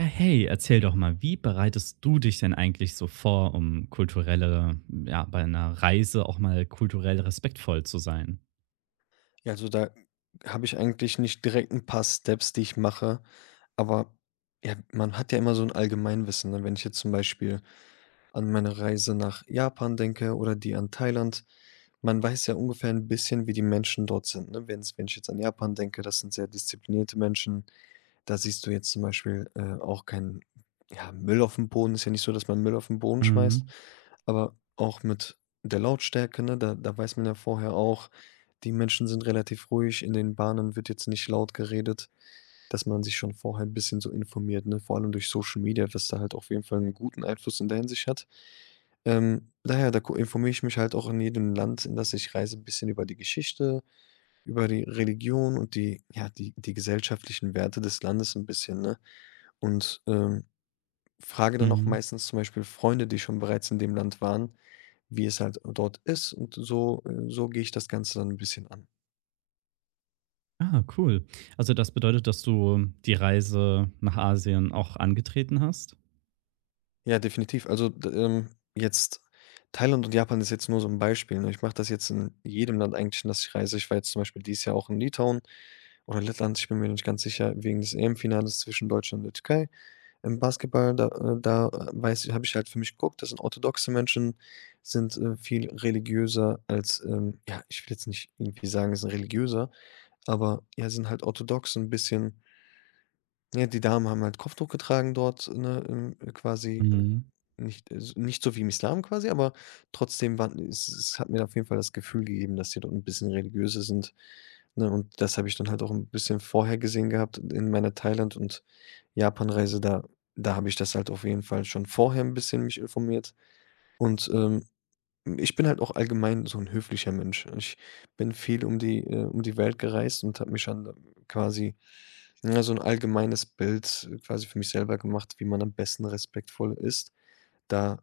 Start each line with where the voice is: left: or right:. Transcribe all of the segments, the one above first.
right: Ja, hey, erzähl doch mal, wie bereitest du dich denn eigentlich so vor, um kulturelle ja, bei einer Reise auch mal kulturell respektvoll zu sein?
left: Ja, also da habe ich eigentlich nicht direkt ein paar Steps, die ich mache, aber ja, man hat ja immer so ein Allgemeinwissen, ne? Wenn ich jetzt zum Beispiel an meine Reise nach Japan denke oder die an Thailand, man weiß ja ungefähr ein bisschen, wie die Menschen dort sind, ne? Wenn ich jetzt an Japan denke, das sind sehr disziplinierte Menschen. Da siehst du jetzt zum Beispiel, auch kein ja, Müll auf dem Boden. Ist ja nicht so, dass man Müll auf 'n Boden schmeißt,
right: Mhm,
left: aber auch mit der Lautstärke, ne? Da weiß man ja vorher auch, die Menschen sind relativ ruhig, in den Bahnen wird jetzt nicht laut geredet, dass man sich schon vorher ein bisschen so informiert, ne? Vor allem durch Social Media, was da halt auf jeden Fall einen guten Einfluss in der Hinsicht hat. Daher, da gu informiere ich mich halt auch in jedem Land, in das ich reise, ein bisschen über die Geschichte, über die Religion und die ja, die gesellschaftlichen Werte des Landes ein bisschen, ne? Und, frage dann auch
right: mhm.
left: meistens zum Beispiel Freunde, die schon bereits in dem Land waren, wie es halt dort ist und so so gehe ich das Ganze dann ein bisschen an.
right: Ah, cool. Also, das bedeutet, dass du die Reise nach Asien auch angetreten hast?
left: Ja, definitiv. Also, d jetzt Thailand und Japan ist jetzt nur so ein Beispiel, ne? Ich mache das jetzt in jedem Land eigentlich, in das ich reise. Ich war jetzt zum Beispiel dieses Jahr auch in Litauen oder Lettland, ich bin mir nicht ganz sicher, wegen des EM-Finales zwischen Deutschland und der Türkei. Im Basketball, da da, weiß ich habe ich halt für mich geguckt, das sind orthodoxe Menschen, sind, viel religiöser als, ja, ich will jetzt nicht irgendwie sagen, sind religiöser, aber, ja, sind halt orthodox so ein bisschen ja, die Damen haben halt Kopftuch getragen dort, ne, quasi,
right: Mhm,
left: nicht s nicht so wie im Islam quasi, aber trotzdem war es hat mir auf jeden Fall das Gefühl gegeben, dass die dort ein bisschen religiöser sind, ne? Und das habe ich dann halt auch ein bisschen vorher gesehen gehabt in meiner Thailand- und Japan-Reise. Da habe ich das halt auf jeden Fall schon vorher ein bisschen mich informiert und, ich bin halt auch allgemein so 'n höflicher Mensch. Ich bin viel um die Welt gereist und habe mich dann quasi, na, so 'n allgemeines Bild quasi für mich selber gemacht, wie man am besten respektvoll ist. Da,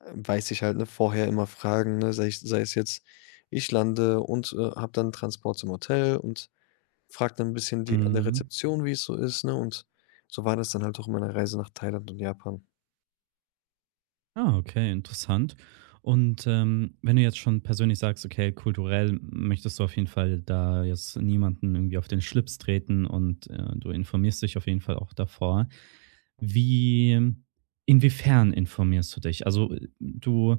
left: weiß ich halt, ne, vorher immer fragen, ne, sei es jetzt, ich lande und, habe dann Transport zum Hotel und frage dann 'n bisschen die an der
right: mhm.
left: Rezeption, wie es so ist, ne? Und so war das dann halt auch in meiner Reise nach Thailand und Japan.
right: Ah, okay, interessant. Und, wenn du jetzt schon persönlich sagst: „Okay, kulturell möchtest du auf jeden Fall da jetzt niemanden irgendwie auf den Schlips treten und, du informierst dich auf jeden Fall auch davor.“ Wie Inwiefern informierst du dich? Also, du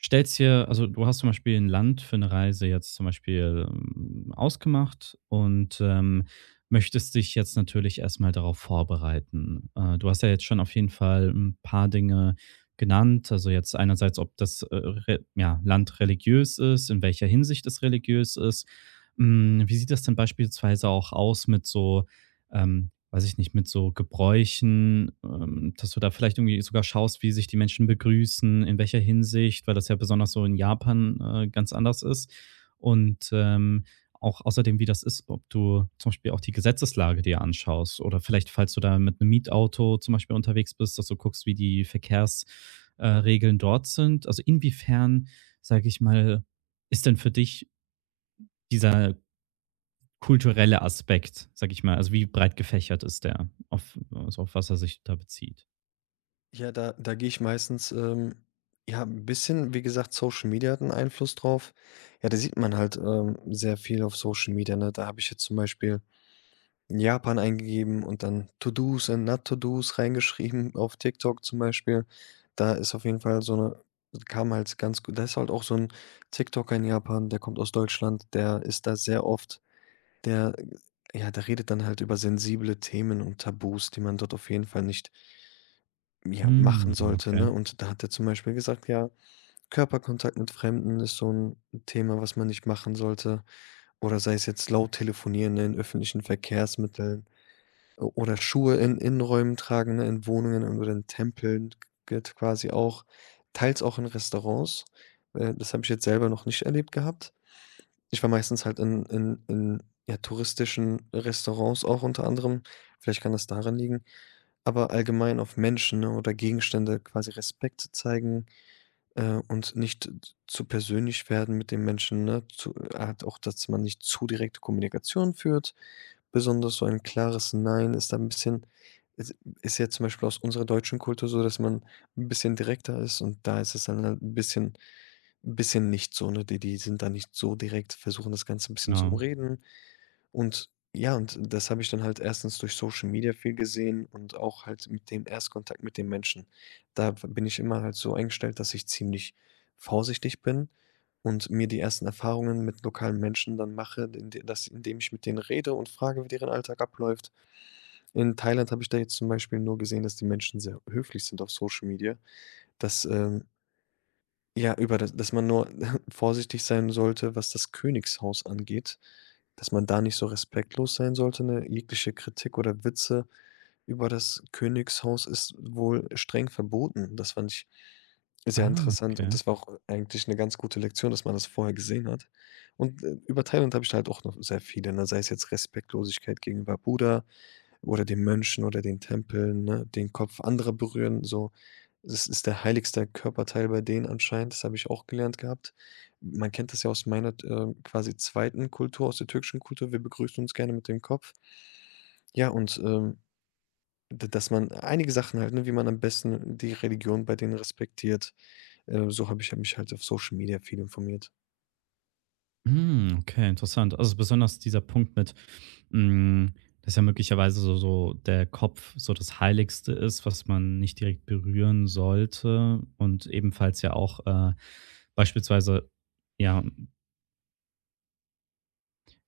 right: Stellst dir also, du hast zum Beispiel ein Land für eine Reise jetzt zum Beispiel, ausgemacht und, möchtest dich jetzt natürlich erstmal darauf vorbereiten. Du hast ja jetzt schon auf jeden Fall ein paar Dinge genannt, also, jetzt einerseits, ob das, re ja, Land religiös ist, in welcher Hinsicht es religiös ist. Hm, wie sieht das denn beispielsweise auch aus mit so weiß ich nicht, mit so Gebräuchen, dass du da vielleicht irgendwie sogar schaust, wie sich die Menschen begrüßen, in welcher Hinsicht, weil das ja besonders so in Japan ganz anders ist. Und auch außerdem, wie das ist, ob du zum Beispiel auch die Gesetzeslage dir anschaust oder vielleicht, falls du da mit einem Mietauto zum Beispiel unterwegs bist, dass du guckst, wie die Verkehrsregeln Regeln dort sind. Also inwiefern, sage ich mal, ist denn für dich dieser kulturelle Aspekt, sage ich mal. Also wie breit gefächert ist der, auf, also auf was er sich da bezieht?
left: Ja, da gehe ich meistens, ja, ein bisschen, wie gesagt, Social Media hat 'n Einfluss drauf. Ja, da sieht man halt, sehr viel auf Social Media, ne? Da habe ich jetzt zum Beispiel Japan eingegeben und dann To-dos and not to-dos reingeschrieben auf TikTok zum Beispiel. Da ist auf jeden Fall so eine kam halt ganz gut da ist halt auch so ein TikToker in Japan, der kommt aus Deutschland, der ist da sehr oft der ja, der redet dann halt über sensible Themen und Tabus, die man dort auf jeden Fall nicht ja, machen
right: Mhm,
left: sollte, ne?
right: okay,
left: Und da hat er zum Beispiel gesagt, ja, Körperkontakt mit Fremden ist so ein Thema, was man nicht machen sollte. Oder sei es jetzt laut telefonieren, ne, in öffentlichen Verkehrsmitteln o oder Schuhe in Innenräumen tragen, ne, in Wohnungen oder in Tempeln g gilt quasi auch, teils auch in Restaurants. Das habe ich jetzt selber noch nicht erlebt gehabt. Ich war meistens halt in, ja, touristischen Restaurants auch unter anderem. Vielleicht kann das daran liegen. Aber allgemein auf Menschen, ne, oder Gegenstände quasi Respekt zu zeigen, und nicht zu persönlich werden mit den Menschen, ne? Zu halt auch, dass man nicht zu direkte Kommunikation führt. Besonders so ein klares Nein ist da ein bisschen ist ist ja zum Beispiel aus unserer deutschen Kultur so, dass man ein bisschen direkter ist und da ist es dann halt 'n bisschen nicht so, ne? Die sind da nicht so direkt, versuchen das Ganze ein bisschen zu
right: genau.
left: umreden. Und ja, und das habe ich dann halt erstens durch Social Media viel gesehen und auch halt mit dem Erstkontakt mit den Menschen. Da bin ich immer halt so eingestellt, dass ich ziemlich vorsichtig bin und mir die ersten Erfahrungen mit lokalen Menschen dann mache, indem ich mit denen rede und frage, wie deren Alltag abläuft. In Thailand habe ich da jetzt zum Beispiel nur gesehen, dass die Menschen sehr höflich sind auf Social Media, dass, ja, über das dass man nur vorsichtig sein sollte, was das Königshaus angeht, dass man da nicht so respektlos sein sollte, ne? Jegliche Kritik oder Witze über das Königshaus ist wohl streng verboten. Das fand ich sehr
right: Ah,
left: interessant und
right: okay.
left: das war auch eigentlich eine ganz gute Lektion, dass man das vorher gesehen hat. Und, über Thailand habe ich halt auch noch sehr viele, ne? Sei es jetzt Respektlosigkeit gegenüber Buddha oder den Mönchen oder den Tempeln, ne? Den Kopf anderer berühren, so. Das ist der heiligste Körperteil bei denen anscheinend, das habe ich auch gelernt gehabt. Man kennt das ja aus meiner, quasi zweiten Kultur, aus der türkischen Kultur. Wir begrüßen uns gerne mit dem Kopf. Ja, und, D dass man einige Sachen halt, ne, wie man am besten die Religion bei denen respektiert. So habe ich halt mich halt auf Social Media viel informiert.
right: Hm, okay, interessant. Also besonders dieser Punkt mit, hm, dass ja möglicherweise so der Kopf so das Heiligste ist, was man nicht direkt berühren sollte und ebenfalls ja auch, beispielsweise, ja,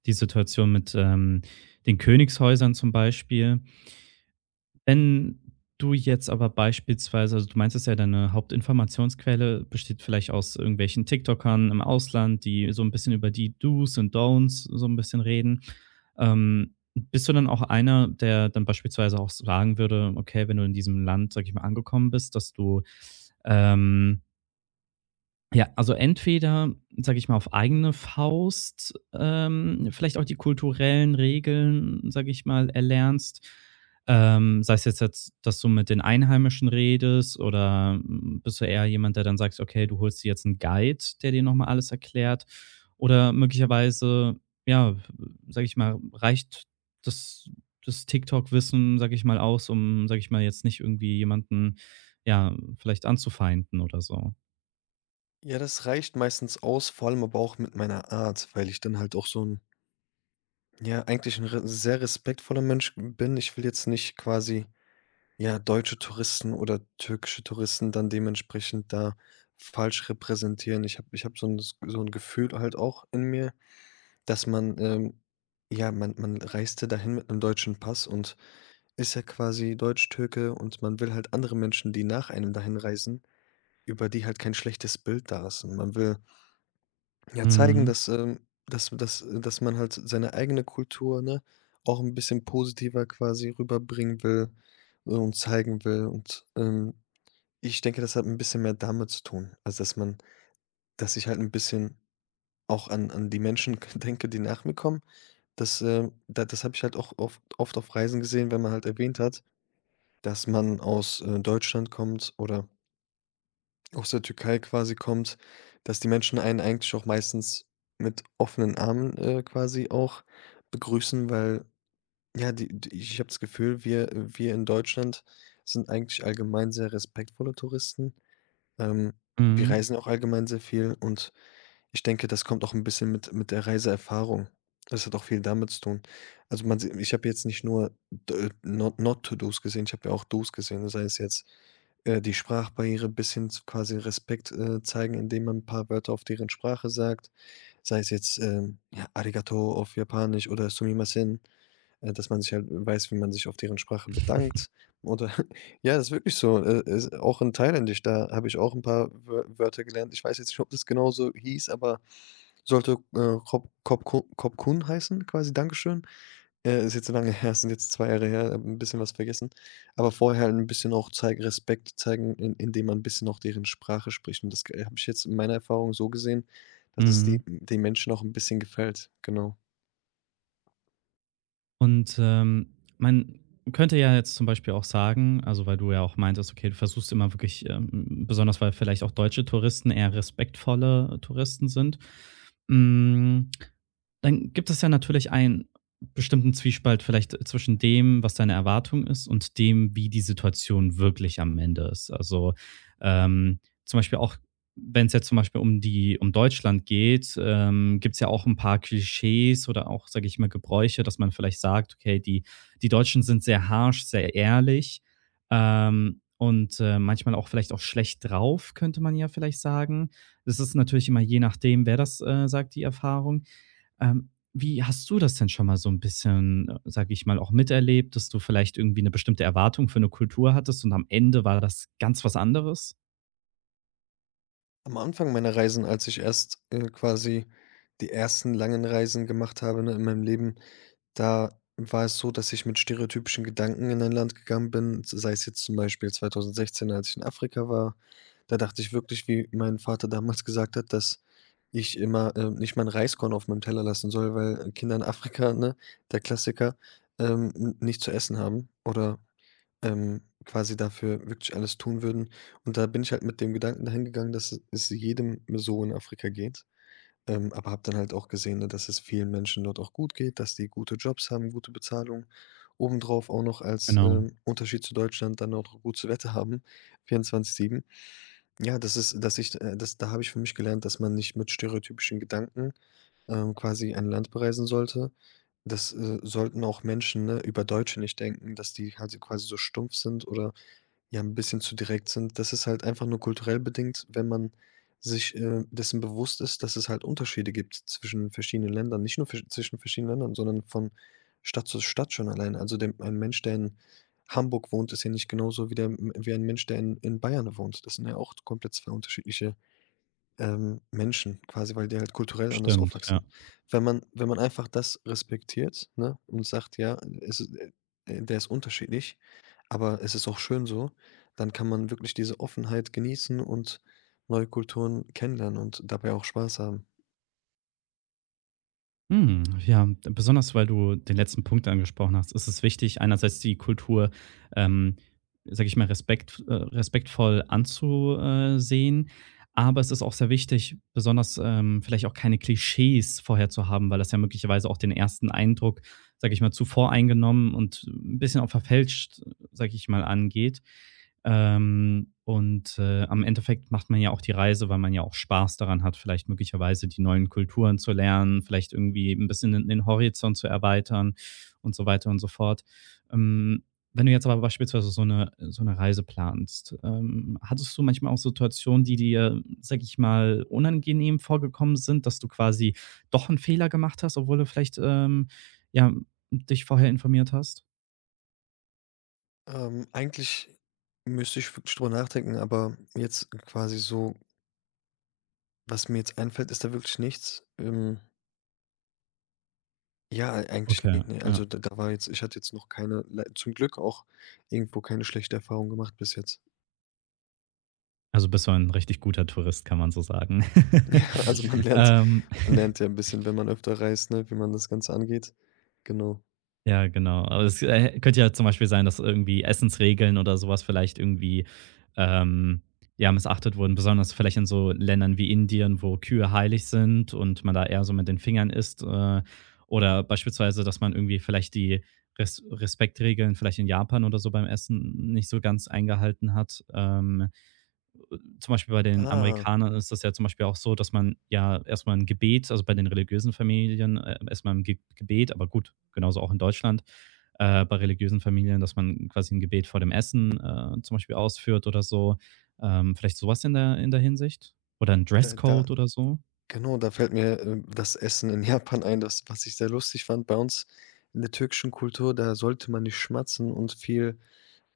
right: die Situation mit, den Königshäusern zum Beispiel. Wenn du jetzt aber beispielsweise also, du meintest ja, deine Hauptinformationsquelle besteht vielleicht aus irgendwelchen TikTokern im Ausland, die so ein bisschen über die Do's und Don'ts so ein bisschen reden. Bist du dann auch einer, der dann beispielsweise auch sagen würde, okay, wenn du in diesem Land, sage ich mal, angekommen bist, dass du, ähm ja, also entweder, sage ich mal, auf eigene Faust, vielleicht auch die kulturellen Regeln, sage ich mal, erlernst. Sei es jetzt, dass du mit den Einheimischen redest oder mm, bist du eher jemand, der dann sagt, okay, du holst dir jetzt einen Guide, der dir nochmal alles erklärt. Oder möglicherweise, ja, sage ich mal, reicht das, das TikTok-Wissen, sage ich mal, aus, um, sage ich mal, jetzt nicht irgendwie jemanden, ja, vielleicht anzufeinden oder so.
left: Ja, das reicht meistens aus, vor allem aber auch mit meiner Art, weil ich dann halt auch so ein ja, eigentlich ein re sehr respektvoller Mensch bin. Ich will jetzt nicht quasi ja, deutsche Touristen oder türkische Touristen dann dementsprechend da falsch repräsentieren. Ich habe so 'n s so 'n Gefühl halt auch in mir, dass man, ja, man reiste dahin mit 'nem deutschen Pass und ist ja quasi Deutschtürke und man will halt andere Menschen, die nach einem dahin reisen, über die halt kein schlechtes Bild da ist. Und man will ja zeigen, dass, dass man halt seine eigene Kultur, ne, auch 'n bisschen positiver quasi rüberbringen will und zeigen will und, ich denke, das hat ein bisschen mehr damit zu tun. Also, dass ich halt ein bisschen auch an die Menschen denke, die nach mir kommen. Das habe ich halt auch oft auf Reisen gesehen, wenn man halt erwähnt hat, dass man aus, Deutschland kommt oder aus der Türkei quasi kommt, dass die Menschen einen eigentlich auch meistens mit offenen Armen, quasi auch begrüßen, weil, ja, die d ich habe das Gefühl, wir in Deutschland sind eigentlich allgemein sehr respektvolle Touristen. Ähm, Wir
right: Mhm,
left: reisen auch allgemein sehr viel und ich denke, das kommt auch ein bisschen mit der Reiseerfahrung. Das hat auch viel damit zu tun. Also, man se ich habe jetzt nicht nur d Not Not-to-dos gesehen, ich habe ja auch Dos gesehen, sei es jetzt, die Sprachbarriere bis hin zu quasi Respekt, zeigen, indem man ein paar Wörter auf deren Sprache sagt, sei es jetzt, ja, Arigato auf Japanisch oder Sumimasen. Dass man sich halt weiß, wie man sich auf deren Sprache bedankt oder ja, das ist wirklich so. Ist auch in Thailändisch, da habe ich auch ein paar Wörter gelernt. Ich weiß jetzt nicht, ob das genauso hieß, aber sollte, Kop Kun heißen quasi, Dankeschön. Ist jetzt so lange her, sind jetzt 2 Jahre her, habe 'n bisschen was vergessen. Aber vorher halt 'n bisschen auch zeigen Respekt zeigen, in indem man ein bisschen auch deren Sprache spricht und das habe ich jetzt in meiner Erfahrung so gesehen, dass es die
right: mhm.
left: den Menschen auch ein bisschen gefällt, genau.
right: Und, man könnte ja jetzt zum Beispiel auch sagen also, weil du ja auch meintest, okay, du versuchst immer wirklich, besonders weil vielleicht auch deutsche Touristen eher respektvolle Touristen sind, hm, dann gibt es ja natürlich einen bestimmten Zwiespalt vielleicht zwischen dem, was deine Erwartung ist und dem, wie die Situation wirklich am Ende ist. Also, zum Beispiel auch, wenn es jetzt zum Beispiel um die um Deutschland geht, gibt es ja auch ein paar Klischees oder auch, sage ich mal, Gebräuche, dass man vielleicht sagt: „Okay, die Deutschen sind sehr harsch, sehr ehrlich, und, manchmal auch vielleicht auch schlecht drauf“, könnte man ja vielleicht sagen. Das ist natürlich immer je nachdem, wer das, sagt, die Erfahrung. Wie hast du das denn schon mal so ein bisschen, sage ich mal, auch miterlebt, dass du vielleicht irgendwie eine bestimmte Erwartung für eine Kultur hattest und am Ende war das ganz was anderes?
left: Am Anfang meiner Reisen, als ich erst, quasi die ersten langen Reisen gemacht habe, ne, in meinem Leben, da war es so, dass ich mit stereotypischen Gedanken in ein Land gegangen bin, sei es jetzt zum Beispiel 2016, als ich in Afrika war. Da dachte ich wirklich, wie mein Vater damals gesagt hat, dass ich immer, nicht mal 'n Reiskorn auf meinem Teller lassen soll, weil Kinder in Afrika, ne, der Klassiker, n nicht zu essen haben oder quasi dafür wirklich alles tun würden. Und da bin ich halt mit dem Gedanken dahin gegangen, dass es jedem so in Afrika geht. Aber habe dann halt auch gesehen, ne, dass es vielen Menschen dort auch gut geht, dass die gute Jobs haben, gute Bezahlung. Obendrauf auch noch als,
right: Genau,
left: Unterschied zu Deutschland dann auch gutes Wetter haben, 24/7. Ja, das ist dass ich das da habe ich für mich gelernt, dass man nicht mit stereotypischen Gedanken, quasi ein Land bereisen sollte. Das, sollten auch Menschen, ne, über Deutsche nicht denken, dass die halt quasi so stumpf sind oder ja ein bisschen zu direkt sind. Das ist halt einfach nur kulturell bedingt, wenn man sich, dessen bewusst ist, dass es halt Unterschiede gibt zwischen verschiedenen Ländern. Nicht nur versch zwischen verschiedenen Ländern, sondern von Stadt zu Stadt schon allein. Also, der ein Mensch, der in Hamburg wohnt, ist ja nicht genauso wie der wie ein Mensch, der in Bayern wohnt. Das sind ja auch komplett 2 unterschiedliche Menschen quasi, weil die halt kulturell anders
right: stimmt, ja.
left: aufwachsen. Wenn man einfach das respektiert, ne, und sagt: „Ja, es ist der ist unterschiedlich, aber es ist auch schön so“, dann kann man wirklich diese Offenheit genießen und neue Kulturen kennenlernen und dabei auch Spaß haben.
right: Hm, ja, besonders weil du den letzten Punkt angesprochen hast, ist es wichtig, einerseits die Kultur, ähm, sage ich mal, respektvoll anzusehen. Aber es ist auch sehr wichtig, besonders vielleicht auch keine Klischees vorher zu haben, weil das ja möglicherweise auch den ersten Eindruck, sage ich mal, zuvor eingenommen und ein bisschen auch verfälscht, sage ich mal, angeht. Und, am Endeffekt macht man ja auch die Reise, weil man ja auch Spaß daran hat, vielleicht möglicherweise die neuen Kulturen zu lernen, vielleicht irgendwie ein bisschen den Horizont zu erweitern und so weiter und so fort. Ähm, Wenn du jetzt aber beispielsweise so eine Reise planst, hattest du manchmal auch Situationen, die dir, sage ich mal, unangenehm vorgekommen sind, dass du quasi doch einen Fehler gemacht hast, obwohl du vielleicht, ja, dich vorher informiert hast?
left: Eigentlich müsste ich wirklich drüber nachdenken, aber jetzt quasi so was mir jetzt einfällt, ist da wirklich nichts. Ja, ei eigentlich
right: Okay,
left: nicht, ne.
right: ja.
left: Also, da da war jetzt ich hatte jetzt noch keine le zum Glück auch irgendwo keine schlechte Erfahrung gemacht bis jetzt.
right: Also, bist du ein richtig guter Tourist, kann man so sagen.
left: Ja, also
right: Ähm,
left: man lernt ja ein bisschen, wenn man öfter reist, ne, wie man das Ganze angeht. Genau.
right: ja, genau. Aber es, könnte ja zum Beispiel sein, dass irgendwie Essensregeln oder sowas vielleicht irgendwie, ähm, ja, missachtet wurden, besonders vielleicht in so Ländern wie Indien, wo Kühe heilig sind und man da eher so mit den Fingern isst, oder beispielsweise, dass man irgendwie vielleicht die Respektregeln vielleicht in Japan oder so beim Essen nicht so ganz eingehalten hat. Zum Beispiel bei den
left: Ah,
right: Amerikanern ist das ja zum Beispiel auch so, dass man ja erst mal 'n Gebet also, bei den religiösen Familien, erst mal 'n Ge Gebet aber gut, genauso auch in Deutschland, bei religiösen Familien, dass man quasi ein Gebet vor dem Essen, zum Beispiel ausführt oder so. Vielleicht so was in der Hinsicht? Oder ein
left: da da
right: Dresscode oder so?
left: genau, da fällt mir, das Essen in Japan ein, das was ich sehr lustig fand bei uns in der türkischen Kultur, da sollte man nicht schmatzen und viel,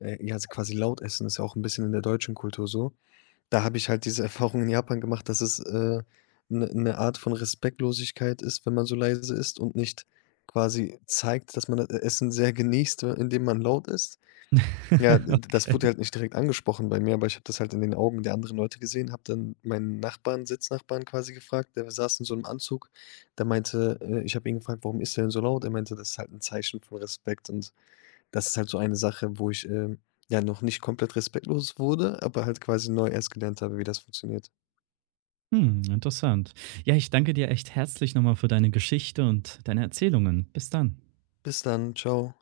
left: ja, also quasi laut essen, ist ja auch ein bisschen in der deutschen Kultur so. Da habe ich halt diese Erfahrung in Japan gemacht, dass es, 'ne Art von Respektlosigkeit ist, wenn man so leise isst und nicht quasi zeigt, dass man das E Essen sehr genießt, indem man laut isst. Ja, d das
right: Okay.
left: wurde halt nicht direkt angesprochen bei mir, aber ich habe das halt in den Augen der anderen Leute gesehen, habe dann meinen Nachbarn Sitznachbarn quasi gefragt, der saß in so einem Anzug. Der meinte ich habe ihn gefragt: „Warum isst du denn so laut?“ Er meinte: „Das ist halt ein Zeichen von Respekt.“ Und das ist halt so eine Sache, wo ich, ja, noch nicht komplett respektlos wurde, aber halt quasi neu erst gelernt habe, wie das funktioniert.
right: Hm, interessant. Ja, ich danke dir echt herzlich nochmal für deine Geschichte und deine Erzählungen. Bis dann.
left: Bis dann, ciao.